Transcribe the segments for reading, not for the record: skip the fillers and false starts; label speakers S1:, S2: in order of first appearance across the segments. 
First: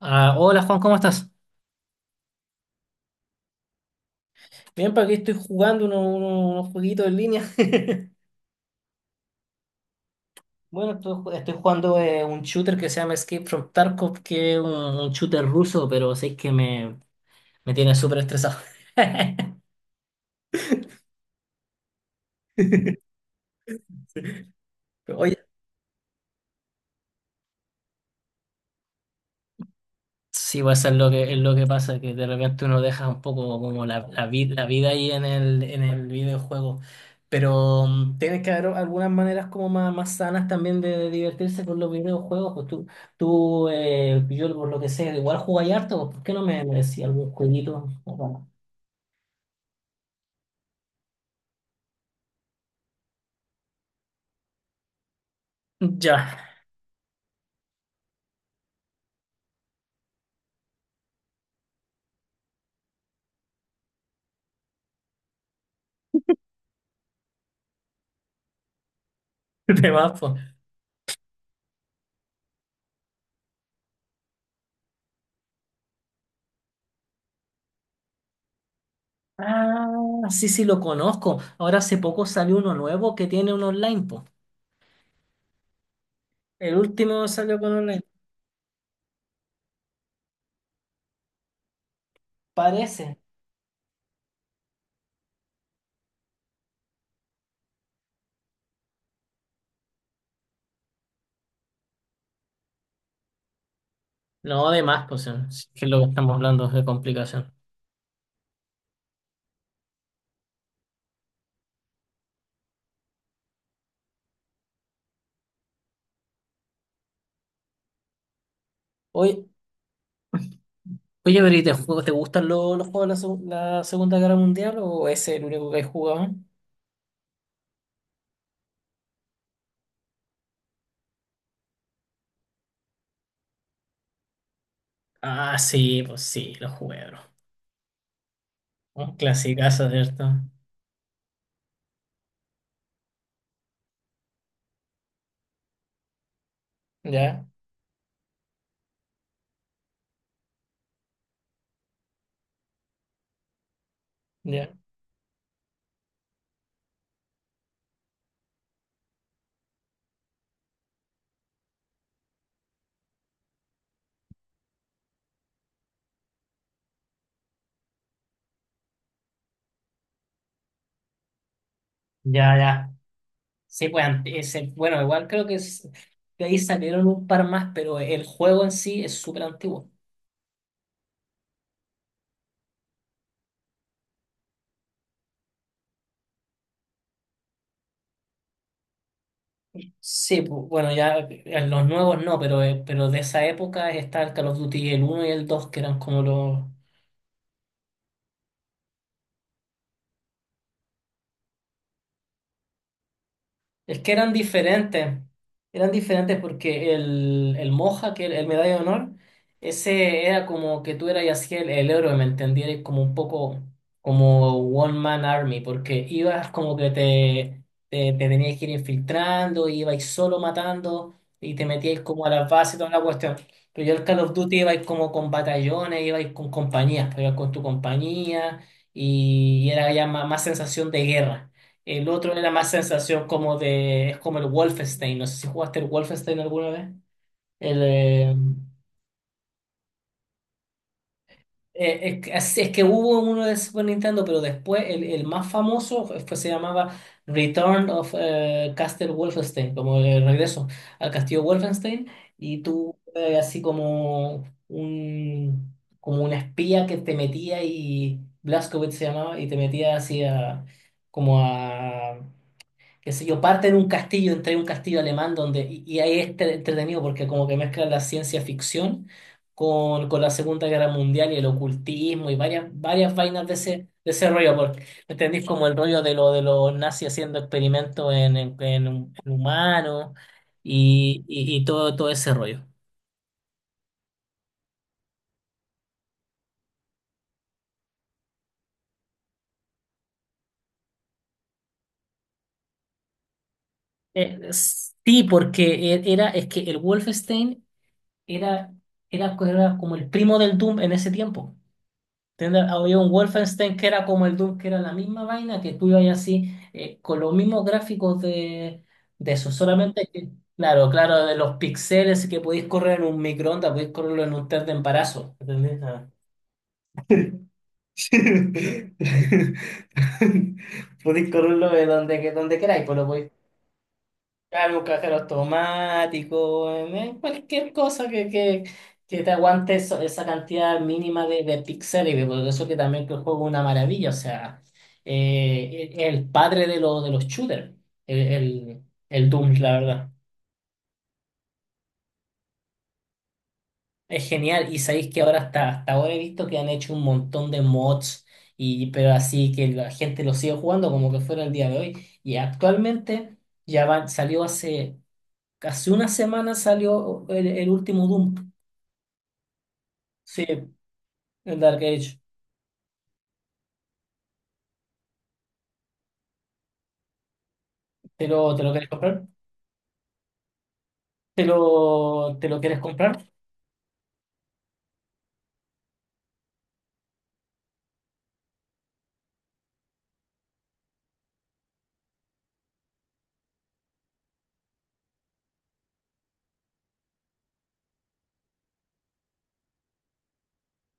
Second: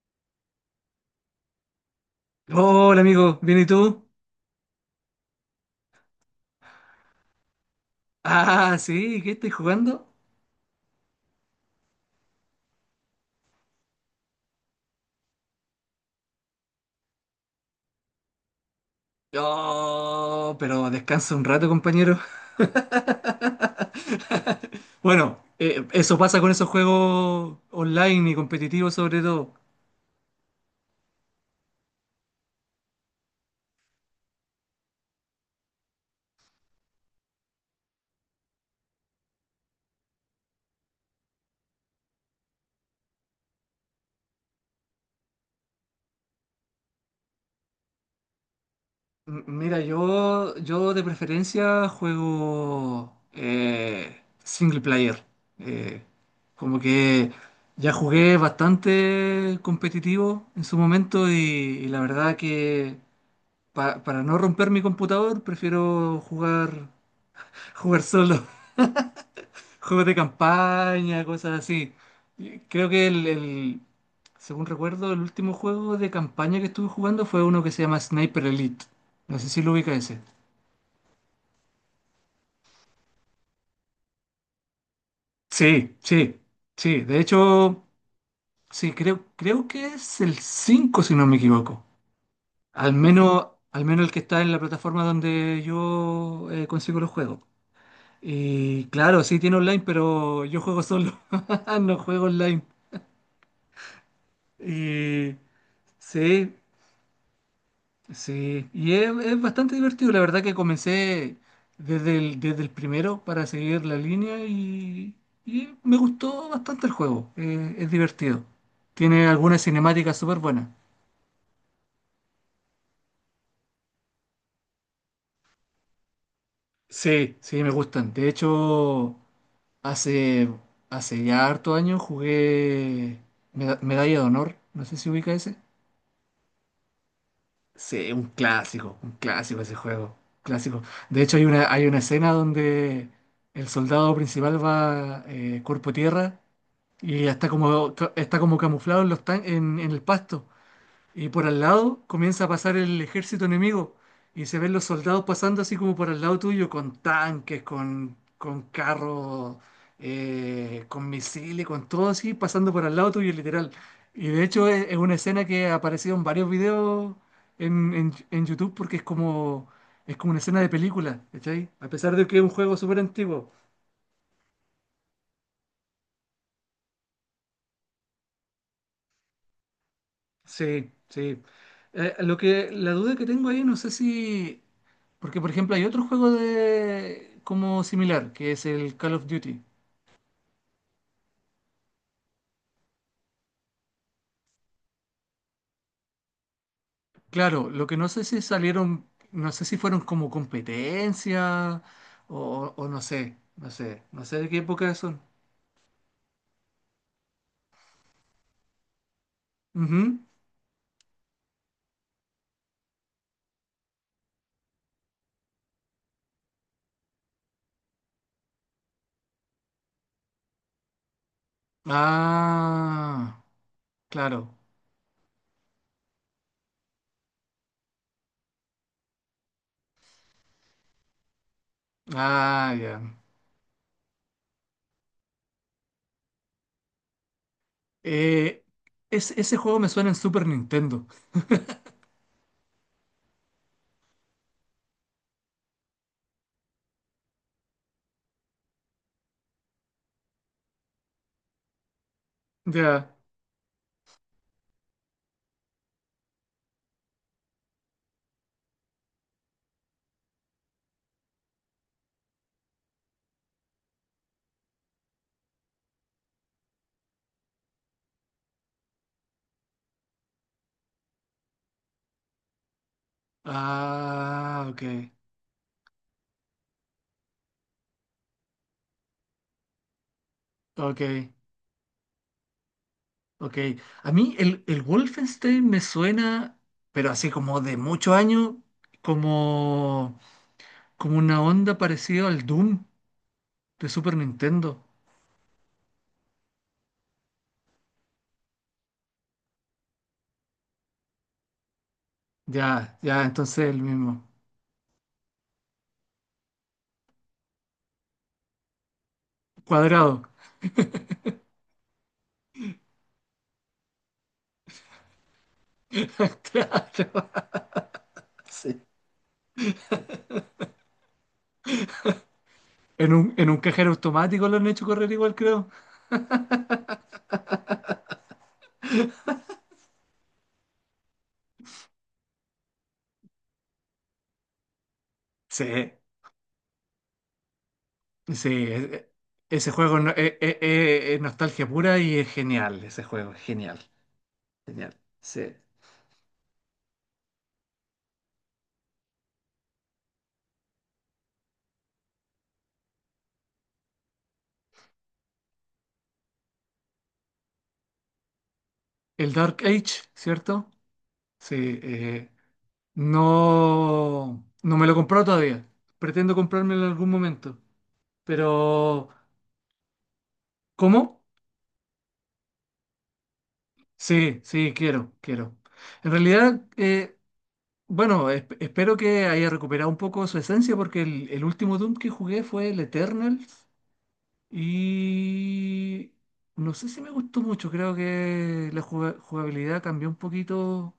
S1: Ah, hola Juan, ¿cómo estás?
S2: Hola amigo, ¿bien y tú?
S1: Bien, para aquí estoy jugando unos jueguitos en línea.
S2: Ah, sí, ¿qué estoy jugando?
S1: Bueno, estoy jugando un shooter que se llama Escape from Tarkov, que es un shooter ruso, pero sé que me tiene súper estresado.
S2: No, pero descansa un rato, compañero.
S1: Oye,
S2: Bueno, eso pasa con esos juegos online y competitivos sobre todo.
S1: sí, va a ser es lo que pasa, que de repente uno deja un poco como la vida ahí en en el videojuego. Pero tienes que haber algunas maneras como más sanas también de divertirse con los videojuegos. Pues tú yo por lo que sé, igual jugáis harto, pues, ¿por qué no me decís algún jueguito? Bueno,
S2: Mira, yo de preferencia juego single player. Eh,
S1: ya,
S2: como que ya jugué bastante competitivo en su momento y la verdad que para no romper mi computador prefiero jugar solo,
S1: te
S2: juegos de
S1: vas, pues.
S2: campaña, cosas así. Y creo que según recuerdo, el último juego de campaña que estuve jugando fue uno que se llama Sniper Elite. No sé si lo
S1: Ah,
S2: ubica ese.
S1: sí, sí, lo conozco. Ahora hace poco salió uno nuevo que tiene un online, pues.
S2: Sí, sí,
S1: El
S2: sí. De
S1: último salió con
S2: hecho,
S1: online,
S2: sí, creo que es el 5 si no me equivoco.
S1: parece.
S2: Al menos el que está en la plataforma donde yo consigo los juegos. Y claro, sí tiene online, pero yo juego solo. No juego online.
S1: No, además, pues,
S2: Y
S1: si es que lo que estamos
S2: sí,
S1: hablando es de complicación.
S2: sí, y es bastante divertido. La verdad que comencé desde el primero para seguir la línea y me gustó bastante el juego. Es divertido. Tiene
S1: Oye,
S2: algunas cinemáticas súper buenas.
S1: oye, Bri, ¿ te gustan los juegos de la Segunda Guerra Mundial o ese es el único que he jugado?
S2: Sí, sí, me gustan. De hecho, hace, hace ya harto años jugué Medalla de Honor. No sé si ubica ese.
S1: Ah, sí, pues sí, los jugué, bro.
S2: Sí,
S1: Un
S2: un clásico ese
S1: clasicazo,
S2: juego,
S1: ¿cierto?
S2: clásico. De hecho, hay una escena donde el soldado principal va cuerpo a tierra y
S1: Ya,
S2: está como camuflado en, los tan- en el pasto. Y por al lado comienza a pasar el ejército enemigo y se ven
S1: ya,
S2: los soldados pasando así como por al lado tuyo, con tanques, con carros, con misiles, con todo así, pasando por al lado tuyo, literal. Y de hecho es una escena que ha aparecido en varios videos en YouTube porque es como una escena de película, ¿cachai? A pesar de que es un
S1: ya,
S2: juego
S1: ya.
S2: súper antiguo.
S1: Sí, pues, bueno, igual creo que de ahí salieron un par más, pero el juego en sí es súper antiguo.
S2: Sí, sí. La duda que tengo ahí, no sé si... Porque, por ejemplo, hay otro juego de como similar, que es el Call of Duty.
S1: Sí, bueno, ya los nuevos no, pero de esa época está el Call of Duty el uno y el 2 que eran como los,
S2: Claro, lo que no sé si salieron, no sé si fueron como competencia o no sé, no
S1: es
S2: sé,
S1: que
S2: no sé de qué época son.
S1: eran diferentes porque el Moja, que el medalla de honor,
S2: Ujú.
S1: ese era como que tú eras y así el héroe, ¿me entendieras? Como un poco como One Man Army, porque ibas como que te tenías que ir infiltrando, ibais solo matando y te metíais como a las bases y toda la cuestión.
S2: Ah,
S1: Pero yo el Call of
S2: claro.
S1: Duty ibais como con batallones, ibais con compañías, pues, ibas con tu compañía y era ya más sensación de guerra. El otro era más
S2: Ah, ya.
S1: sensación como de, es como el Wolfenstein, no sé si jugaste el Wolfenstein alguna vez. El, eh,
S2: Eh, Ese juego me suena en Super Nintendo.
S1: es, es que hubo uno de Super Nintendo, pero después el más famoso fue, se llamaba Return of Castle Wolfenstein, como el regreso al castillo Wolfenstein, y tú
S2: Ya.
S1: así como como un espía que te metía y Blazkowicz se llamaba, y te metía así a, como a qué sé yo, parte en un castillo, entre un castillo alemán donde, y ahí es entretenido porque como que mezcla la ciencia ficción con la Segunda Guerra Mundial y el ocultismo y varias vainas de ese rollo,
S2: Ah,
S1: porque
S2: ok.
S1: ¿me entendís? Como el rollo de lo de los nazis haciendo experimentos en en humanos
S2: Ok.
S1: y todo ese rollo.
S2: Ok, a mí el Wolfenstein me suena, pero así como de muchos años, como, como una onda parecida al Doom de Super
S1: Eh,
S2: Nintendo.
S1: sí, porque era, es que el Wolfenstein era, era como el primo del Doom en ese tiempo. Había
S2: Ya,
S1: un
S2: ya, entonces
S1: Wolfenstein
S2: el
S1: que era como
S2: mismo.
S1: el Doom, que era la misma vaina, que tú ibas así, con los mismos gráficos de eso, solamente
S2: Cuadrado.
S1: que, claro, de los píxeles que podéis correr en un microondas, podéis correrlo en un test de embarazo, ¿entendés? Ah.
S2: Claro, sí.
S1: Podéis correrlo de donde, donde queráis, pues lo
S2: En
S1: podéis.
S2: un, en un cajero automático lo han
S1: Claro, un
S2: hecho correr
S1: cajero
S2: igual, creo.
S1: automático, cualquier cosa que te aguante esa cantidad mínima de píxeles, por eso que también que el juego es una maravilla, o sea,
S2: Sí,
S1: es el padre de, de los shooters, el,
S2: sí,
S1: el, el Doom,
S2: ese
S1: la
S2: juego
S1: verdad.
S2: es nostalgia pura y es genial, ese juego, genial,
S1: Es genial, y
S2: genial.
S1: sabéis que ahora
S2: Sí.
S1: hasta ahora he visto que han hecho un montón de mods, y, pero así que la gente lo sigue jugando como que fuera el día de hoy, y actualmente ya van, salió hace... Hace una semana salió el último Doom.
S2: El Dark Age,
S1: Sí,
S2: ¿cierto? Sí,
S1: el Dark Age.
S2: no, no me lo he comprado todavía. Pretendo comprármelo en algún momento.
S1: ¿ te lo quieres
S2: Pero,
S1: comprar?
S2: ¿cómo?
S1: ¿ te lo quieres comprar?
S2: Sí, sí, quiero, quiero. En realidad, bueno, espero que haya recuperado un poco su esencia porque el último Doom que jugué fue el Eternals y no sé si me gustó mucho. Creo que la jugabilidad cambió un poquito,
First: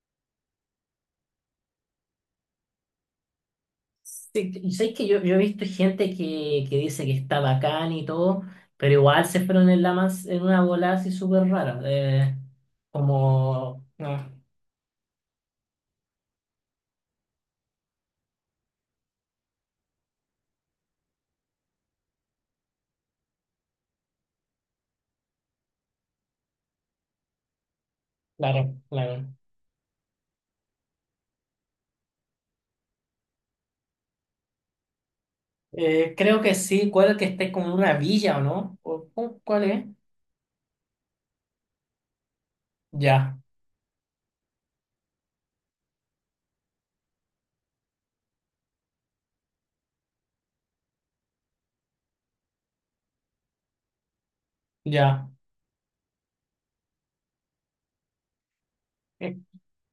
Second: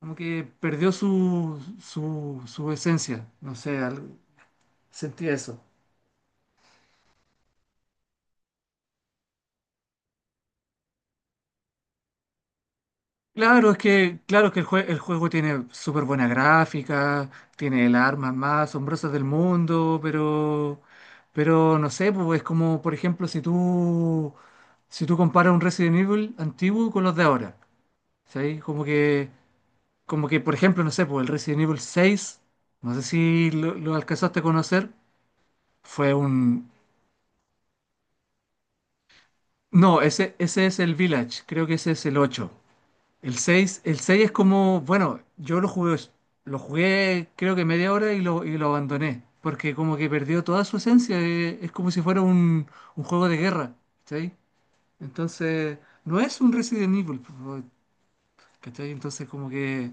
S2: como que perdió su esencia. No sé,
S1: Sí, y sabes que
S2: sentí
S1: yo he
S2: eso.
S1: visto gente que dice que está bacán y todo, pero igual se fueron en la más, en una bola así súper rara.
S2: Claro, es
S1: Como
S2: que,
S1: Ah,
S2: claro que el juego tiene súper buena gráfica, tiene las armas más asombrosas del mundo, pero no sé, pues es como, por ejemplo, si tú comparas un Resident Evil antiguo con los de ahora, ¿sí?
S1: claro,
S2: Como
S1: claro.
S2: que, como que, por ejemplo, no sé, pues el Resident Evil 6 no sé si lo alcanzaste a conocer, fue
S1: Creo que
S2: un...
S1: sí, cuál que esté como en una villa o no. O cuál es?
S2: No, ese es el Village, creo que ese es el 8. El
S1: Ya,
S2: seis el seis es como, bueno, yo lo jugué creo que media hora y lo abandoné, porque como que perdió toda su esencia, es como si fuera un juego de guerra, ¿cachai?
S1: ya.
S2: Entonces, no es un Resident Evil, po, ¿cachai? Entonces
S1: Eh,
S2: como que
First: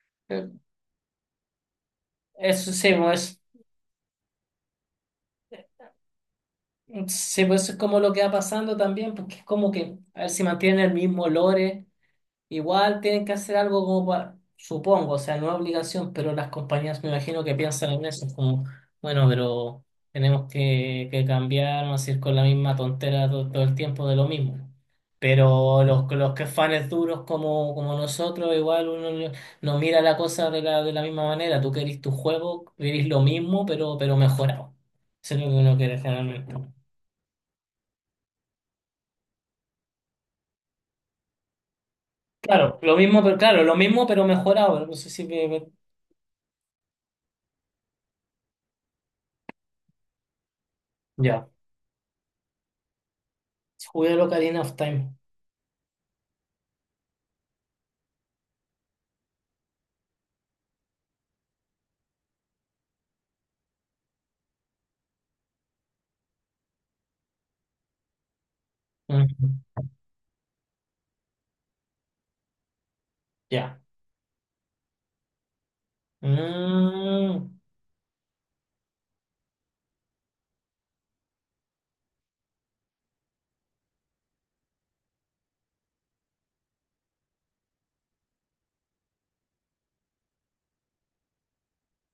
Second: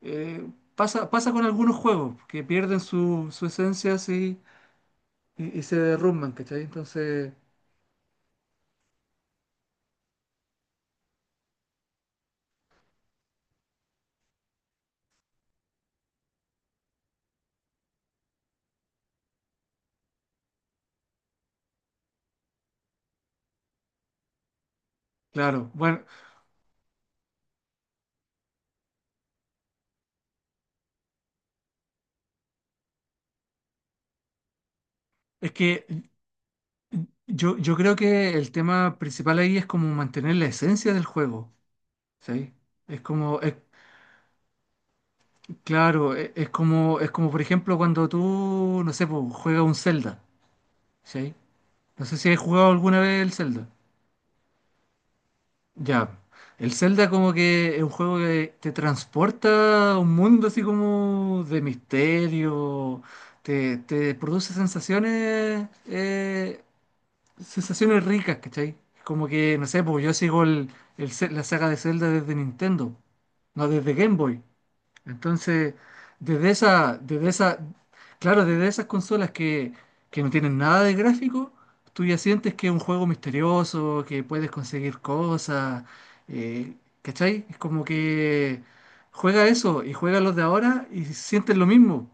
S2: eh,
S1: eh,
S2: pasa con algunos juegos que
S1: eso
S2: pierden
S1: sí, no
S2: su,
S1: es.
S2: su esencia así y se derrumban, ¿cachai? Entonces,
S1: Sí, pues eso es como lo que va pasando también, porque es como que, a ver si mantienen el mismo lore, igual tienen que hacer algo como para, supongo, o sea, no es obligación, pero las compañías me imagino que piensan en eso, es como, bueno, pero tenemos que cambiar, no decir con la misma tontera todo, el tiempo de lo mismo.
S2: claro,
S1: Pero
S2: bueno,
S1: los que fans duros como, como nosotros, igual uno no mira la cosa de de la misma manera, tú querís tu juego, querís lo mismo, pero mejorado. Eso es lo
S2: es
S1: que uno
S2: que
S1: quiere generalmente.
S2: yo creo que el tema principal ahí es como mantener la esencia del juego. Sí,
S1: Claro, lo
S2: es
S1: mismo, pero
S2: como, es,
S1: claro, lo mismo, pero mejorado. No sé si
S2: claro, es como por ejemplo cuando tú, no sé, pues, juegas un Zelda, ¿sí?
S1: ya.
S2: No sé si has jugado alguna vez el Zelda.
S1: Jugué lo Ocarina of Time.
S2: Ya, el Zelda como que es un juego que te transporta a un mundo así como de misterio, te produce sensaciones, sensaciones ricas, ¿cachai? Como que,
S1: Ujú,
S2: no sé, pues yo sigo la saga de Zelda desde Nintendo, no
S1: ya.
S2: desde Game Boy. Entonces, desde esa, desde
S1: Mm.
S2: esa, claro, desde esas consolas que no tienen nada de gráfico, tú ya sientes que es un juego misterioso, que puedes conseguir cosas, eh, ¿cachai? Es como que juega eso y juega los de ahora y sientes lo mismo.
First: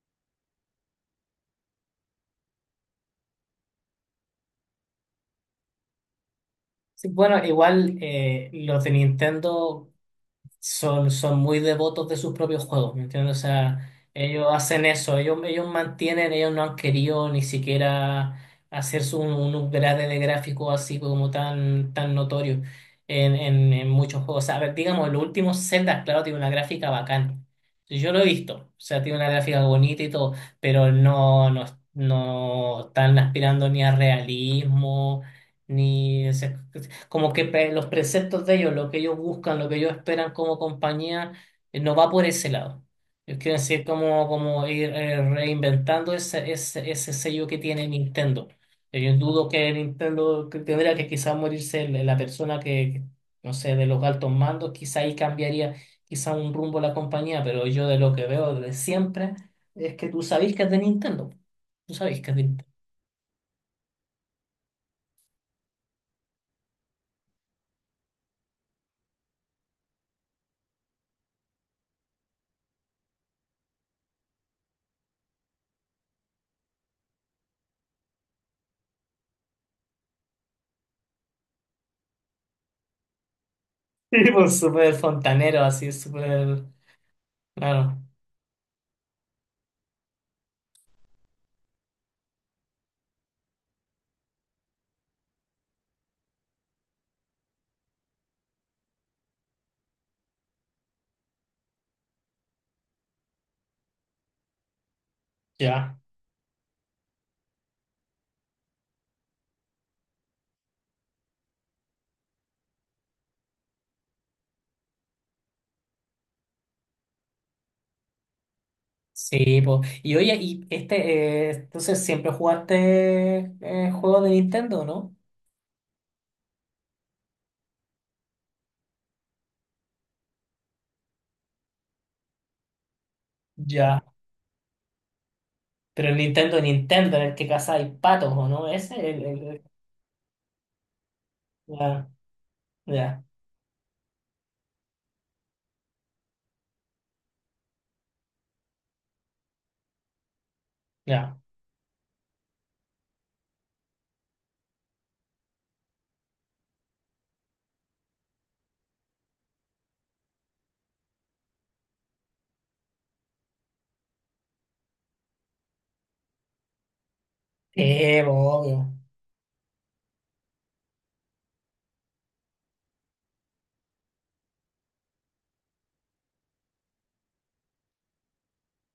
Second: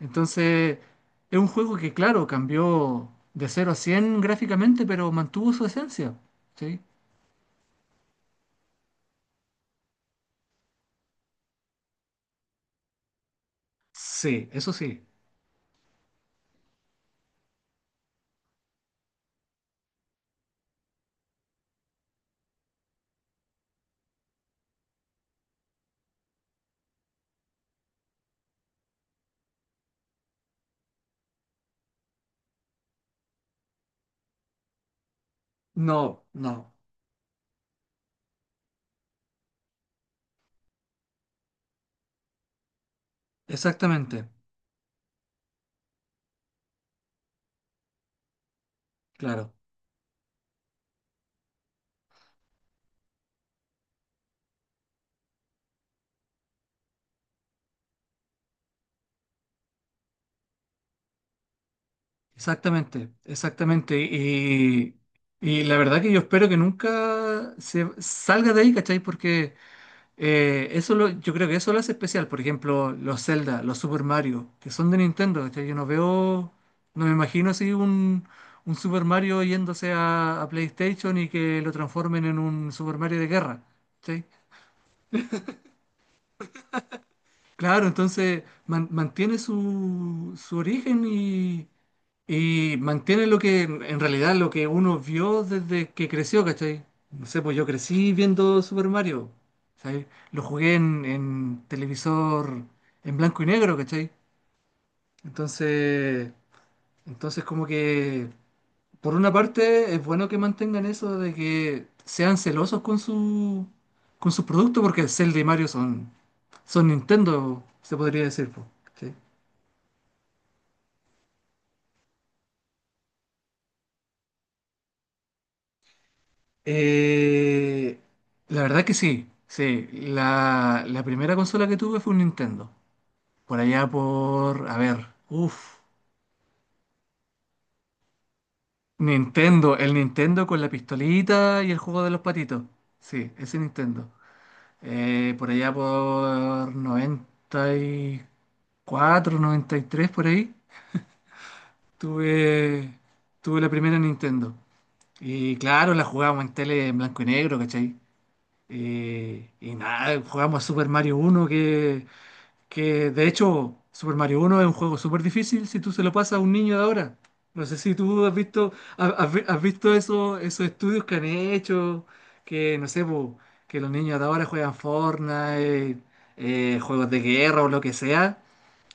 S2: Entonces, es un juego que, claro, cambió de cero a 100 gráficamente, pero mantuvo su esencia, ¿sí?
S1: Sí, bueno, igual los de Nintendo son, son muy devotos de sus propios juegos, ¿me entiendes? O sea, ellos
S2: Sí, eso
S1: hacen
S2: sí.
S1: eso, ellos mantienen, ellos no han querido ni siquiera hacerse un upgrade de gráfico así como tan notorio en muchos juegos. O sea, a ver, digamos, los últimos Zelda, claro, tiene una gráfica bacán. Sí, yo lo he visto, o sea, tiene una gráfica bonita y todo, pero no, no, no están aspirando ni a realismo,
S2: No,
S1: ni
S2: no,
S1: como que los preceptos de ellos, lo que ellos buscan, lo que ellos esperan como compañía, no va por ese lado. Yo quiero decir, como,
S2: exactamente,
S1: como ir reinventando ese, ese, ese sello que tiene Nintendo. Yo dudo
S2: claro.
S1: que Nintendo que tendría que quizás morirse la persona no sé, de los altos mandos, quizá ahí cambiaría quizá un rumbo la compañía, pero yo de lo que veo desde siempre es que tú sabés que es de Nintendo. Tú sabés que es de Nintendo.
S2: Exactamente, exactamente. Y la verdad que yo espero que nunca se salga de ahí, ¿cachai? Porque yo creo que eso lo hace especial. Por ejemplo, los Zelda, los Super Mario, que son de Nintendo, ¿cachai? Yo no veo, no me imagino así un Super Mario yéndose a PlayStation y que lo transformen en un Super Mario de guerra, ¿cachai?
S1: Y pues súper fontanero, así, súper...
S2: Claro,
S1: Claro,
S2: entonces mantiene su origen y... Y mantiene lo que, en realidad, lo que uno vio desde que creció, ¿cachai? No sé, pues yo crecí viendo Super Mario, ¿sabes? Lo jugué en televisor en blanco y negro, ¿cachai?
S1: ya.
S2: Entonces, entonces, como que, por una parte, es bueno que mantengan eso de que sean celosos con su producto, porque Zelda y Mario son Nintendo, se podría decir, pues, ¿cachai?
S1: Sí, po. Y oye, y este, entonces siempre jugaste juegos de Nintendo, ¿no?
S2: Eh, la verdad que sí, sí. La primera consola que tuve fue un Nintendo. Por allá
S1: Ya.
S2: por, a ver, uff,
S1: Pero el Nintendo, Nintendo, en el que hay patos, ¿o no? Ese,
S2: Nintendo, el Nintendo con la pistolita y el juego
S1: ya,
S2: de los patitos.
S1: ya,
S2: Sí, ese Nintendo. Por allá por 94, 93 por ahí,
S1: ya.
S2: tuve, tuve la primera Nintendo. Y claro, la jugábamos en tele en blanco y negro, ¿cachai? Y nada, jugamos a Super Mario uno que... Que de hecho, Super Mario uno es un juego súper difícil si tú se lo pasas a un niño de ahora. No sé si
S1: Sí,
S2: tú
S1: po,
S2: has visto,
S1: obvio.
S2: ha- has, vi- has visto esos estudios que han hecho, que no sé, po, que los niños de ahora juegan Fortnite, juegos de guerra o lo que sea,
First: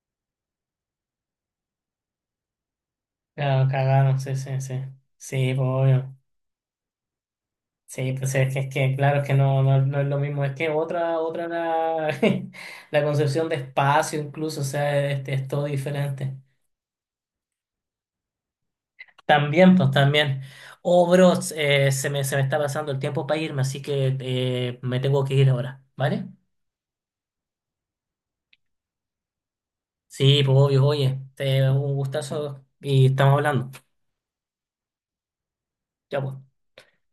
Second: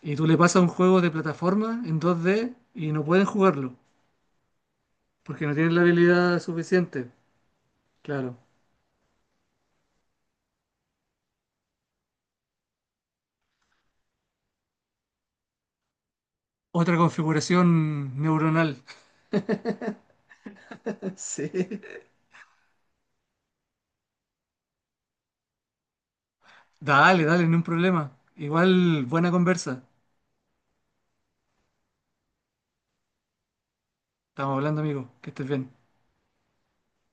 S2: y tú le pasas un juego de plataforma en 2D y no pueden
S1: Claro,
S2: jugarlo,
S1: cagaron, sí, sí, sí.
S2: porque
S1: Sí,
S2: no
S1: po,
S2: tienen la
S1: obvio.
S2: habilidad suficiente,
S1: Sí, pues
S2: claro.
S1: es que claro, es que no, no, no es lo mismo. Es que otra, otra la, la concepción de espacio incluso, o sea, este, es todo diferente.
S2: Otra configuración neuronal.
S1: También, pues también. Oh, bro,
S2: Sí.
S1: se me está pasando el tiempo para irme, así que me tengo que ir ahora, ¿vale?
S2: Dale, dale, no hay un problema. Igual, buena conversa.
S1: Sí, pues obvio, oye, te, un gustazo y estamos hablando.
S2: Estamos hablando, amigo. Que estés bien.
S1: Ya, pues.